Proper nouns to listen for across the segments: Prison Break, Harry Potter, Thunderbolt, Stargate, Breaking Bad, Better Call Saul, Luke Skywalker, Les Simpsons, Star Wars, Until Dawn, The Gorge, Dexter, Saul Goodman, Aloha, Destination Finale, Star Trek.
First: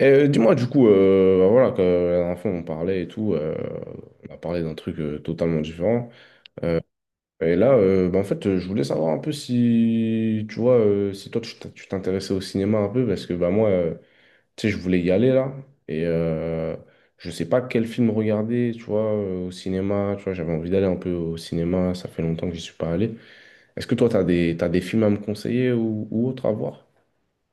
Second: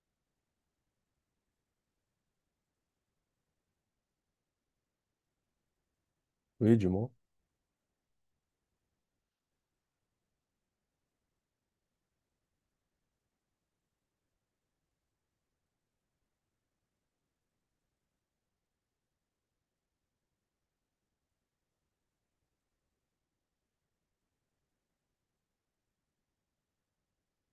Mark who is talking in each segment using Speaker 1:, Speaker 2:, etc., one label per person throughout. Speaker 1: Et dis-moi, du coup, voilà, que la dernière fois on parlait et tout, on a parlé d'un truc totalement différent.
Speaker 2: Oui, du moins.
Speaker 1: Et là, en fait, je voulais savoir un peu si, tu vois, si toi tu t'intéressais au cinéma un peu, parce que bah, moi, tu sais, je voulais y aller là, et je sais pas quel film regarder, tu vois, au cinéma, tu vois, j'avais envie d'aller un peu au cinéma, ça fait longtemps que j'y suis pas allé. Est-ce que toi, t'as des films à me conseiller ou autres à voir?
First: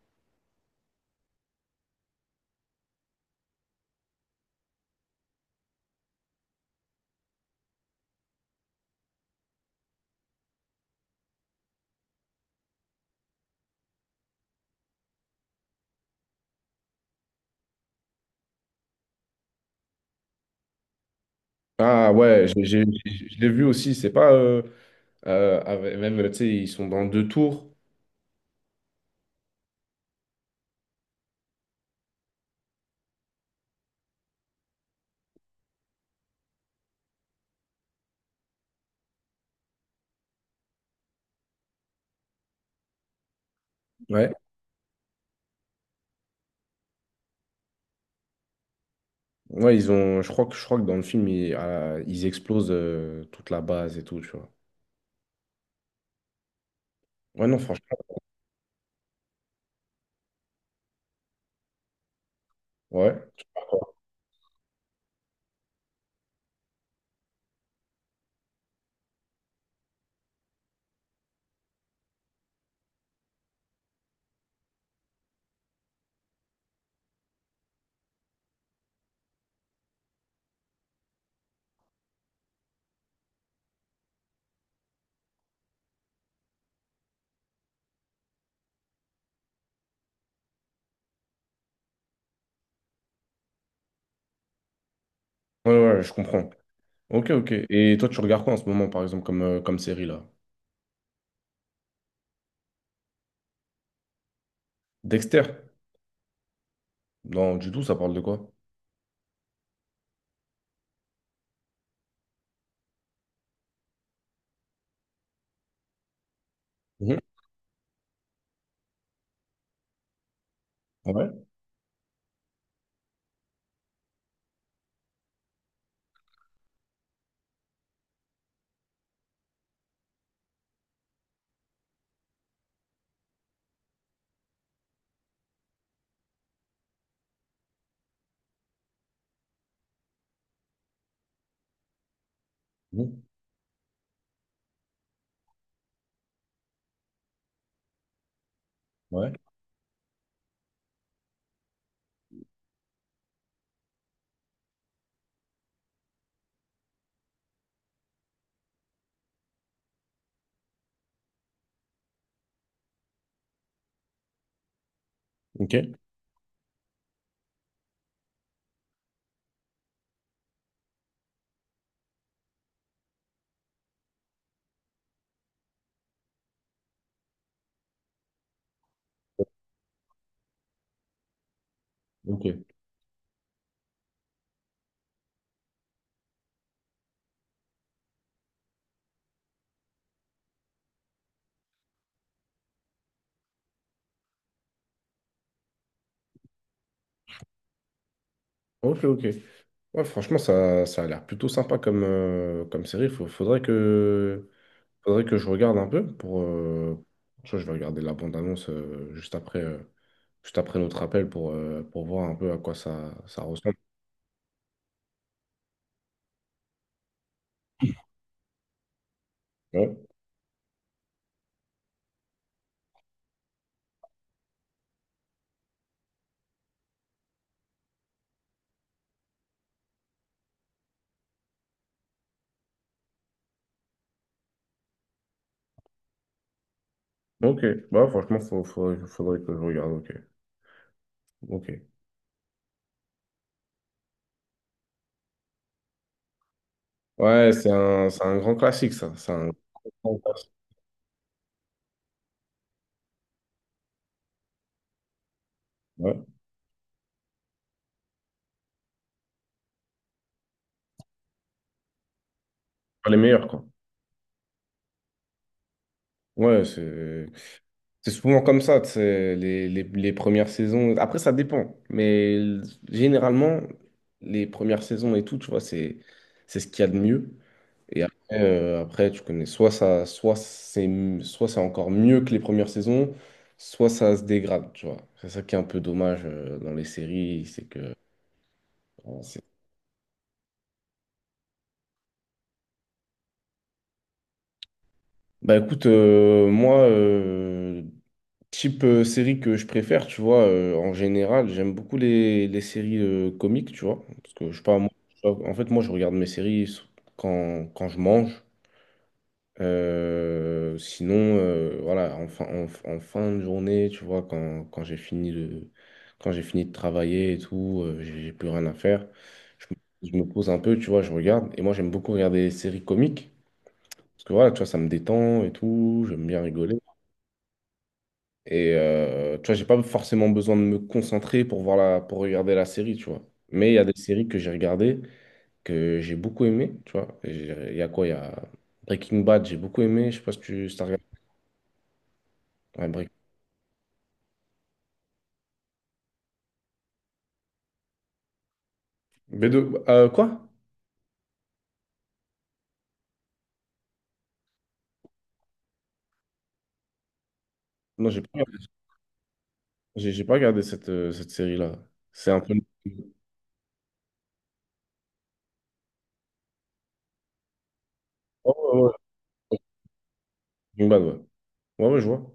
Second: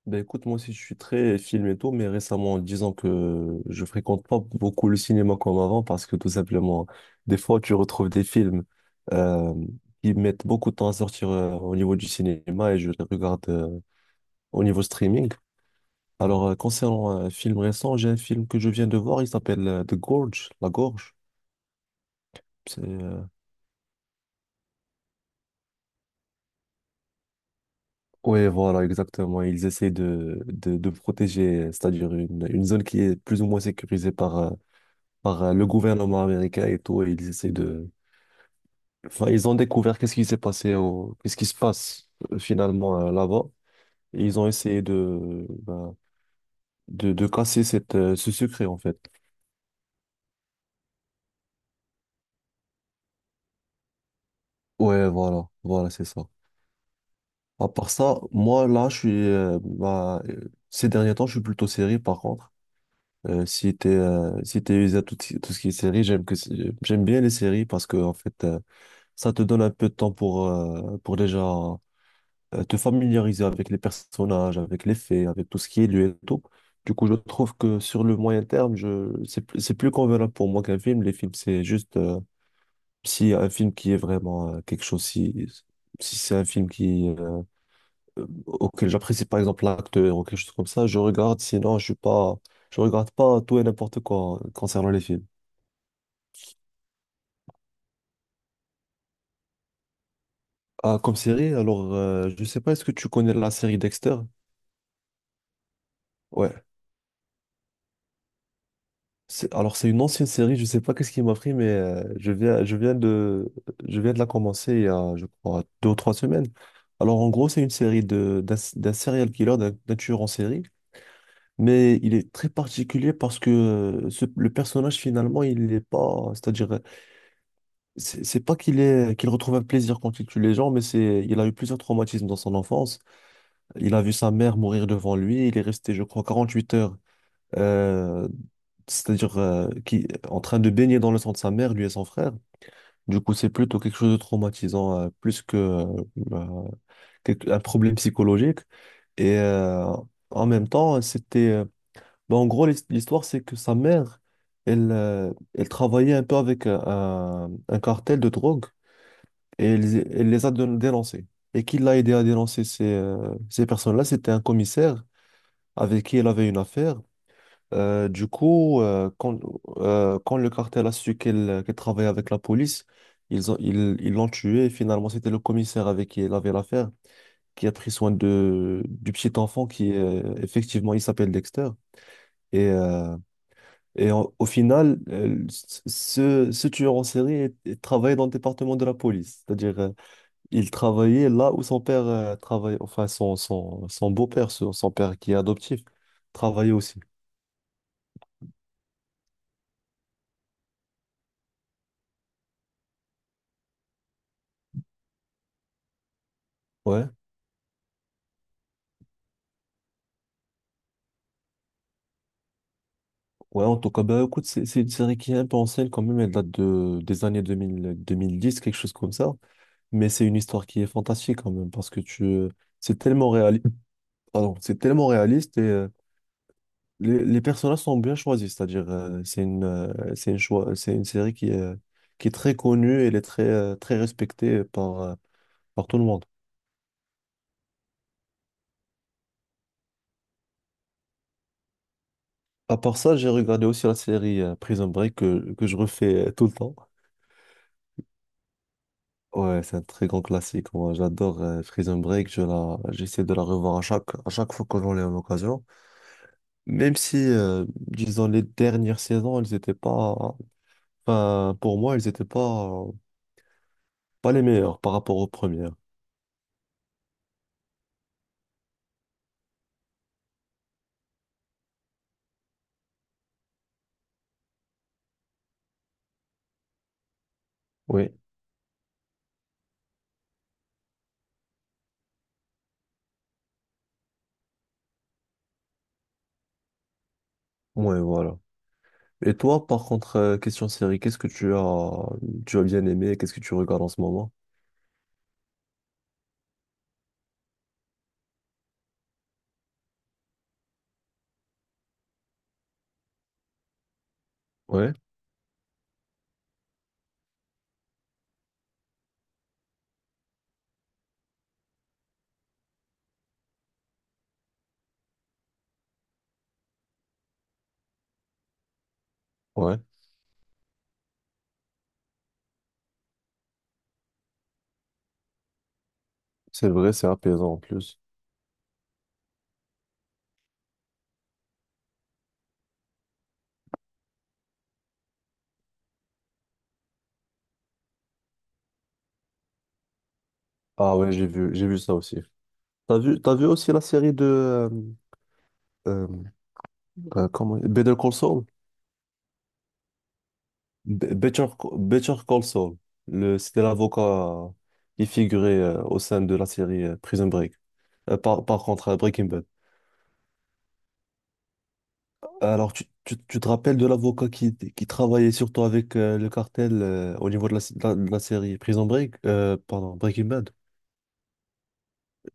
Speaker 2: Ben écoute, moi aussi je suis très film et tout, mais récemment, disons que je fréquente pas beaucoup le cinéma comme avant parce que tout simplement, des fois tu retrouves des films euh, qui mettent beaucoup de temps à sortir au niveau du cinéma et je les regarde au niveau streaming. Alors, concernant un film récent, j'ai un film que je viens de voir, il s'appelle The Gorge, La Gorge.
Speaker 1: Ah ouais,
Speaker 2: C'est, euh,
Speaker 1: je l'ai vu aussi, c'est pas... même, tu sais, ils sont dans deux tours.
Speaker 2: Oui, voilà, exactement. Ils essaient de protéger, c'est-à-dire une zone qui est plus ou moins sécurisée par le gouvernement américain et tout, et ils essaient de... Enfin, ils ont découvert qu'est-ce qui s'est passé, qu'est-ce qui se passe finalement là-bas, et
Speaker 1: Ouais.
Speaker 2: ils ont essayé ben, de casser ce secret, en fait.
Speaker 1: Ouais, ils ont, je crois que dans le film, ils explosent toute la base et tout, tu vois.
Speaker 2: Ouais, voilà, voilà, c'est ça.
Speaker 1: Ouais, non,
Speaker 2: À part
Speaker 1: franchement,
Speaker 2: ça, moi, là, ben, ces derniers temps, je suis plutôt série, par contre.
Speaker 1: ouais.
Speaker 2: Si t'es usé à tout, tout ce qui est série, j'aime bien les séries parce que en fait ça te donne un peu de temps pour déjà te familiariser avec les personnages, avec les faits, avec tout ce qui est lieu et tout. Du coup, je trouve que sur le moyen terme, c'est plus convenable pour moi qu'un film. Les films, c'est juste, si un film qui est vraiment quelque chose, si c'est un film auquel j'apprécie par exemple l'acteur ou quelque chose comme ça, je regarde. Sinon, je suis pas, je regarde pas tout et n'importe quoi concernant les films.
Speaker 1: Ouais, ouais, ouais, je comprends. Ok, ok. Et toi, tu regardes quoi en ce moment, par exemple, comme, comme série, là?
Speaker 2: Ah, comme série, alors, je sais pas, est-ce que tu connais la série Dexter?
Speaker 1: Dexter?
Speaker 2: Ouais.
Speaker 1: Non, du tout, ça parle de quoi?
Speaker 2: Alors, c'est une ancienne série, je sais pas qu'est-ce qui m'a pris, mais je viens de la commencer il y a, je crois, 2 ou 3 semaines.
Speaker 1: Mhm.
Speaker 2: Alors, en gros, c'est une série d'un serial killer, d'un tueur en série,
Speaker 1: Ouais.
Speaker 2: mais il est très particulier parce que le personnage, finalement, il n'est pas, c'est-à-dire, c'est pas qu'il retrouve un plaisir quand il tue les gens, mais c'est, il a eu plusieurs traumatismes dans son enfance. Il a vu sa mère mourir devant lui, il est resté, je crois, 48 heures euh, c'est-à-dire qui en train de baigner dans le sang de sa mère, lui et son frère. Du
Speaker 1: Mhm.
Speaker 2: coup, c'est plutôt quelque chose de traumatisant, plus que euh, un problème psychologique.
Speaker 1: Ouais.
Speaker 2: Et en même temps, c'était. Bah, en gros, l'histoire, c'est que sa mère, elle travaillait un peu avec un cartel de drogue et elle les a dénoncés. Et qui l'a aidé à dénoncer ces personnes-là, c'était un commissaire
Speaker 1: Ok.
Speaker 2: avec qui elle avait une affaire. Du coup, quand le cartel a su qu'elle travaillait avec la police, ils l'ont tué. Et finalement, c'était le commissaire avec qui il avait l'affaire qui a pris soin du petit enfant qui, effectivement, il s'appelle Dexter. Et,
Speaker 1: Ok.
Speaker 2: euh, et au final, ce tueur en série travaillait dans le département de la police. C'est-à-dire, il travaillait là où son père travaillait, enfin, son beau-père, son père qui est adoptif, travaillait aussi.
Speaker 1: Ok, ok. Ouais, franchement, ça a l'air plutôt sympa comme, comme série. Faudrait que je regarde un peu pour.
Speaker 2: Ouais.
Speaker 1: Je vais regarder la bande-annonce juste après notre appel pour voir un peu à quoi ça, ça
Speaker 2: Ouais,
Speaker 1: ressemble.
Speaker 2: en tout cas, bah, écoute, c'est une série qui est un peu ancienne quand même, elle date des années 2000, 2010, quelque chose comme ça.
Speaker 1: Ouais.
Speaker 2: Mais c'est une histoire qui est fantastique quand même, parce que c'est tellement réaliste, pardon, c'est tellement réaliste et les personnages sont bien choisis, c'est-à-dire c'est une choix, c'est une série qui est, très connue et elle est très respectée par tout le monde.
Speaker 1: Ok, bah franchement, faudrait que je regarde. Ok, ok.
Speaker 2: À part ça, j'ai regardé aussi la série Prison Break que je refais tout le temps.
Speaker 1: Ouais, c'est un grand classique, ça. C'est un
Speaker 2: Ouais, c'est un très
Speaker 1: grand
Speaker 2: grand
Speaker 1: classique.
Speaker 2: classique. Moi, j'adore Prison Break. J'essaie de la revoir à chaque fois que j'en ai l'occasion.
Speaker 1: Ouais.
Speaker 2: Même si, disons, les dernières saisons, elles étaient pas, enfin, pour moi, elles étaient pas,
Speaker 1: Pas les meilleurs, quoi.
Speaker 2: pas les meilleures par rapport aux premières.
Speaker 1: Ouais, c'est souvent comme ça, tu sais, les premières saisons. Après, ça dépend, mais généralement, les premières saisons et tout, tu vois, c'est ce qu'il y a de mieux. Et
Speaker 2: Oui.
Speaker 1: après, après, tu connais, soit c'est encore mieux que les premières saisons, soit ça se dégrade, tu vois. C'est ça qui est un peu dommage dans les séries, c'est que...
Speaker 2: Ouais, voilà.
Speaker 1: bon,
Speaker 2: Et toi, par contre, question série, qu'est-ce que tu as bien aimé? Qu'est-ce que tu regardes en ce moment?
Speaker 1: Bah écoute, type série que je préfère, tu vois, en général, j'aime beaucoup les séries comiques, tu vois. Parce que je sais pas, moi,
Speaker 2: Ouais,
Speaker 1: en fait, moi, je regarde mes séries quand je mange. Sinon, voilà, en fin de journée, tu vois, quand j'ai quand j'ai fini de travailler et tout, j'ai plus rien à faire. Je,
Speaker 2: ouais.
Speaker 1: me je me pose un peu, tu vois, je regarde. Et moi, j'aime beaucoup regarder des séries comiques. Parce que voilà, tu vois, ça me détend et tout, j'aime bien
Speaker 2: C'est
Speaker 1: rigoler.
Speaker 2: vrai, c'est apaisant en plus.
Speaker 1: Et tu vois, j'ai pas forcément besoin de me concentrer pour pour regarder la série, tu vois. Mais il y a des séries que j'ai regardées, que j'ai beaucoup aimées, tu vois. Il y a quoi? Il y a Breaking Bad, j'ai beaucoup aimé. Je sais pas si t'as
Speaker 2: Ah
Speaker 1: regardé.
Speaker 2: ouais, j'ai vu ça aussi. T'as
Speaker 1: Ouais,
Speaker 2: vu, t'as vu aussi la série euh, comment... Better Call Saul?
Speaker 1: B2, quoi?
Speaker 2: Be- Better, Better Call Saul. C'était l'avocat qui figurait au sein de la série Prison Break.
Speaker 1: Non,
Speaker 2: Euh, par, par contre, Breaking Bad.
Speaker 1: j'ai pas regardé cette, cette série-là. C'est un peu.
Speaker 2: Alors, tu te rappelles de l'avocat qui travaillait surtout avec le cartel au niveau de la série
Speaker 1: Oh,
Speaker 2: Prison
Speaker 1: ouais,
Speaker 2: Break,
Speaker 1: ouais.
Speaker 2: pardon, Breaking Bad?
Speaker 1: Breaking Bad, ouais. Ouais, ouais, je vois.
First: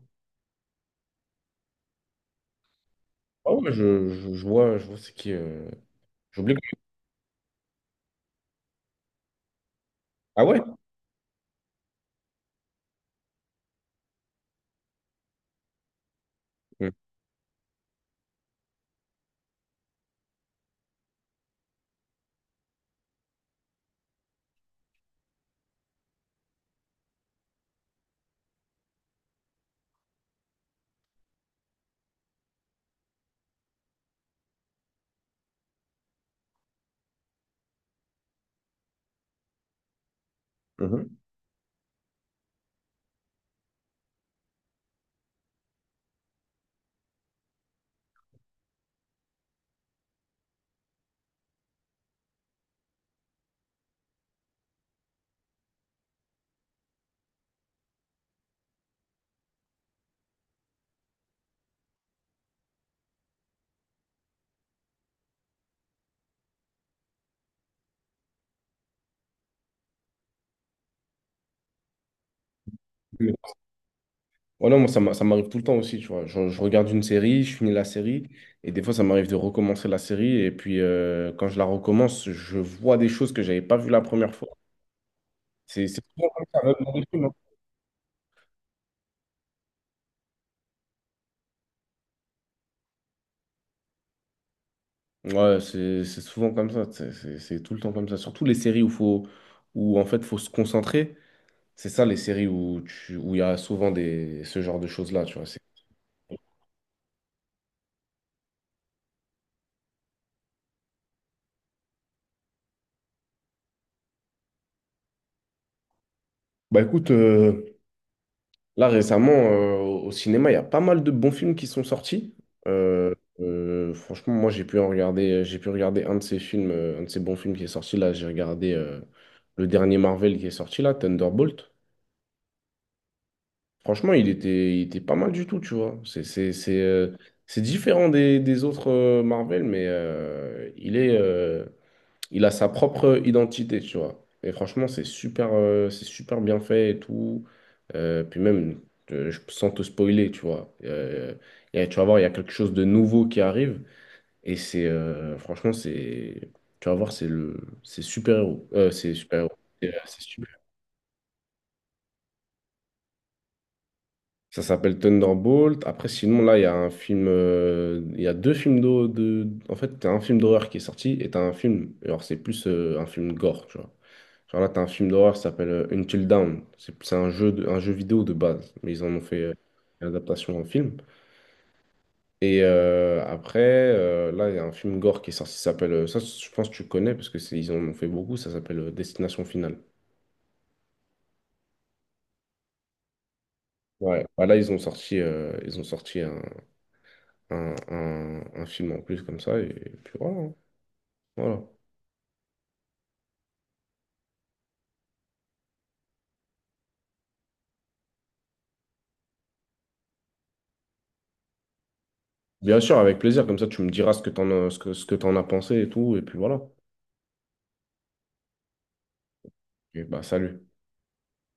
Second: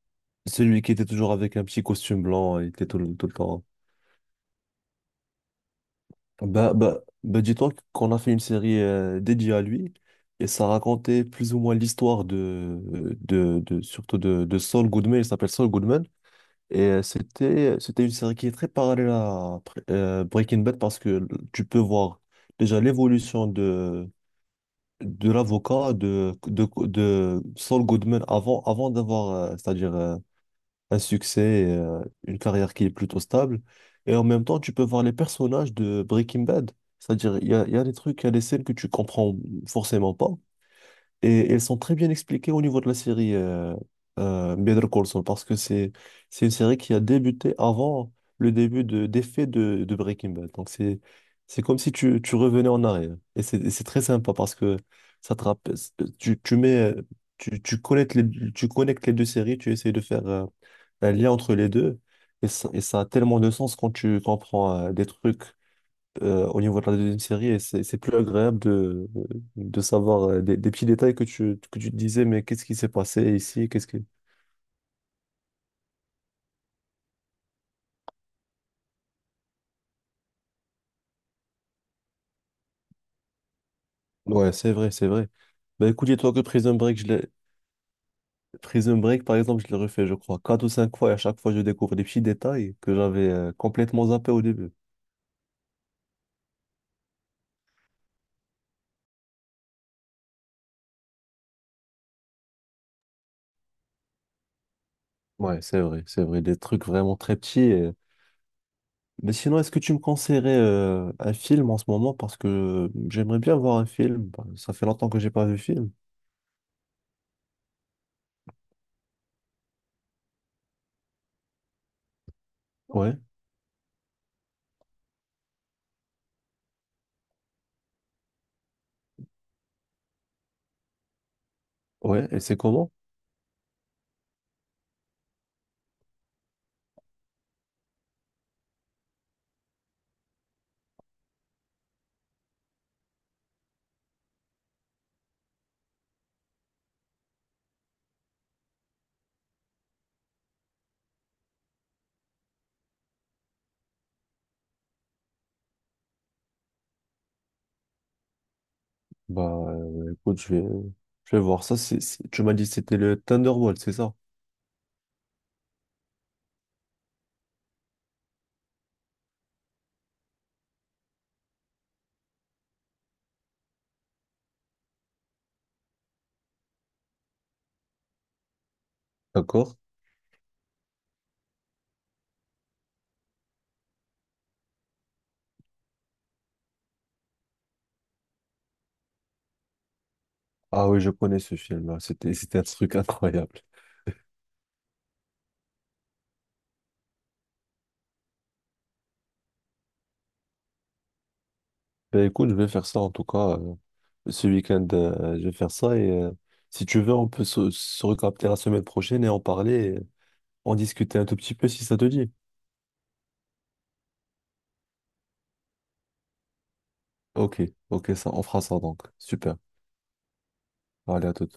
Speaker 2: Celui qui était toujours avec un petit costume blanc, il était tout le
Speaker 1: Ah
Speaker 2: temps.
Speaker 1: ouais, je vois c'est qui. J'oublie.
Speaker 2: Bah, dis-toi qu'on a fait une série dédiée à lui
Speaker 1: Ah
Speaker 2: et
Speaker 1: ouais?
Speaker 2: ça racontait plus ou moins l'histoire surtout de Saul Goodman, il s'appelle Saul Goodman et
Speaker 1: Mhm.
Speaker 2: c'était une série qui est très parallèle à Breaking Bad parce que tu peux voir déjà l'évolution de l'avocat de Saul Goodman avant d'avoir c'est-à-dire un succès, et une carrière qui est plutôt stable. Et en même temps, tu peux voir les personnages de Breaking Bad. C'est-à-dire, il y a des trucs, il y a des scènes que tu comprends forcément pas.
Speaker 1: Mhm.
Speaker 2: Et elles sont très bien expliquées au niveau de la série Better Call Saul, parce que c'est une série qui a débuté avant le début des faits de Breaking Bad. Donc, c'est comme si tu revenais en arrière. Et c'est très sympa parce que ça te rappelle, tu, tu mets, tu connectes les deux séries, tu essayes de faire. Un lien entre les deux. Et ça a tellement de sens quand tu comprends des trucs au niveau de la deuxième série. Et c'est plus agréable de savoir des petits détails que tu te disais, mais qu'est-ce qui s'est passé ici? Qu'est-ce qui...
Speaker 1: Oh non, moi, ça m'arrive tout le temps aussi, tu vois. Je regarde une série, je finis la série, et des fois, ça m'arrive de recommencer la série, et puis quand je la recommence, je vois des choses que j'avais pas vues la première fois.
Speaker 2: Ouais, c'est vrai, c'est vrai. Bah
Speaker 1: C'est
Speaker 2: écoute,
Speaker 1: souvent
Speaker 2: dis-toi que
Speaker 1: comme ça, même
Speaker 2: Prison
Speaker 1: dans
Speaker 2: Break,
Speaker 1: les
Speaker 2: je
Speaker 1: films.
Speaker 2: l'ai... Prison Break, par exemple, je l'ai refait, je crois, quatre ou cinq fois. Et à chaque fois, je découvre des petits détails que j'avais complètement zappés au début.
Speaker 1: Ouais, c'est souvent comme ça, c'est tout le temps comme ça. Surtout les séries où faut où en fait faut se concentrer. C'est ça les séries où tu où il y a souvent des ce genre de choses-là, tu vois.
Speaker 2: Ouais, c'est vrai, c'est vrai. Des trucs vraiment très petits. Mais sinon, est-ce que tu me conseillerais un film en ce moment? Parce que j'aimerais bien voir un film. Bah, ça fait longtemps que j'ai pas vu de film.
Speaker 1: Bah écoute, là récemment au cinéma, il y a pas mal de bons films qui sont sortis.
Speaker 2: Ouais,
Speaker 1: Franchement, moi j'ai pu regarder un de ces films, un de ces bons films qui est sorti là. J'ai regardé le dernier Marvel qui est sorti là, Thunderbolt.
Speaker 2: ouais. Et c'est comment?
Speaker 1: Franchement, il était pas mal du tout, tu vois. C'est différent des autres Marvel, mais il a sa propre identité, tu vois. Et franchement, c'est super bien fait et tout. Puis même, sans te spoiler, tu vois. Tu vas voir, il y a quelque chose de nouveau qui arrive. Franchement, c'est, tu vas voir, c'est super-héros. C'est
Speaker 2: Bah,
Speaker 1: super-héros. C'est
Speaker 2: écoute, je
Speaker 1: super.
Speaker 2: vais, je vais voir ça. Tu m'as dit que c'était le Thunderbolt, c'est ça?
Speaker 1: Ça s'appelle Thunderbolt. Après, sinon, là, il y a un film. Il y a deux films d'hor- de. En fait, t'as un film d'horreur qui est sorti et t'as un film. Alors, c'est plus un film gore, tu vois. Genre là, t'as un film d'horreur qui s'appelle Until Dawn. C'est un un jeu vidéo de base, mais ils en ont fait
Speaker 2: D'accord?
Speaker 1: une adaptation en film. Et après, là, il y a un film gore qui est sorti, ça s'appelle. Ça, je pense que tu connais parce que ils en ont fait beaucoup, ça s'appelle Destination Finale.
Speaker 2: Ah oui, je connais ce film, là. C'était un truc incroyable.
Speaker 1: Ouais, bah là ils ont sorti un film en plus comme ça, et puis voilà. hein. Voilà.
Speaker 2: Bah, écoute, je vais faire ça en tout cas. Ce week-end, je vais faire ça. Et si tu veux, on peut se recapter la semaine prochaine et en parler, et en discuter un tout petit peu si ça te dit.
Speaker 1: Bien sûr, avec plaisir. Comme ça, tu me diras ce que t'en as pensé et tout. Et puis voilà.
Speaker 2: Ok, ok, ça, on fera ça donc. Super.
Speaker 1: Et bah, salut.
Speaker 2: Allez, à tout.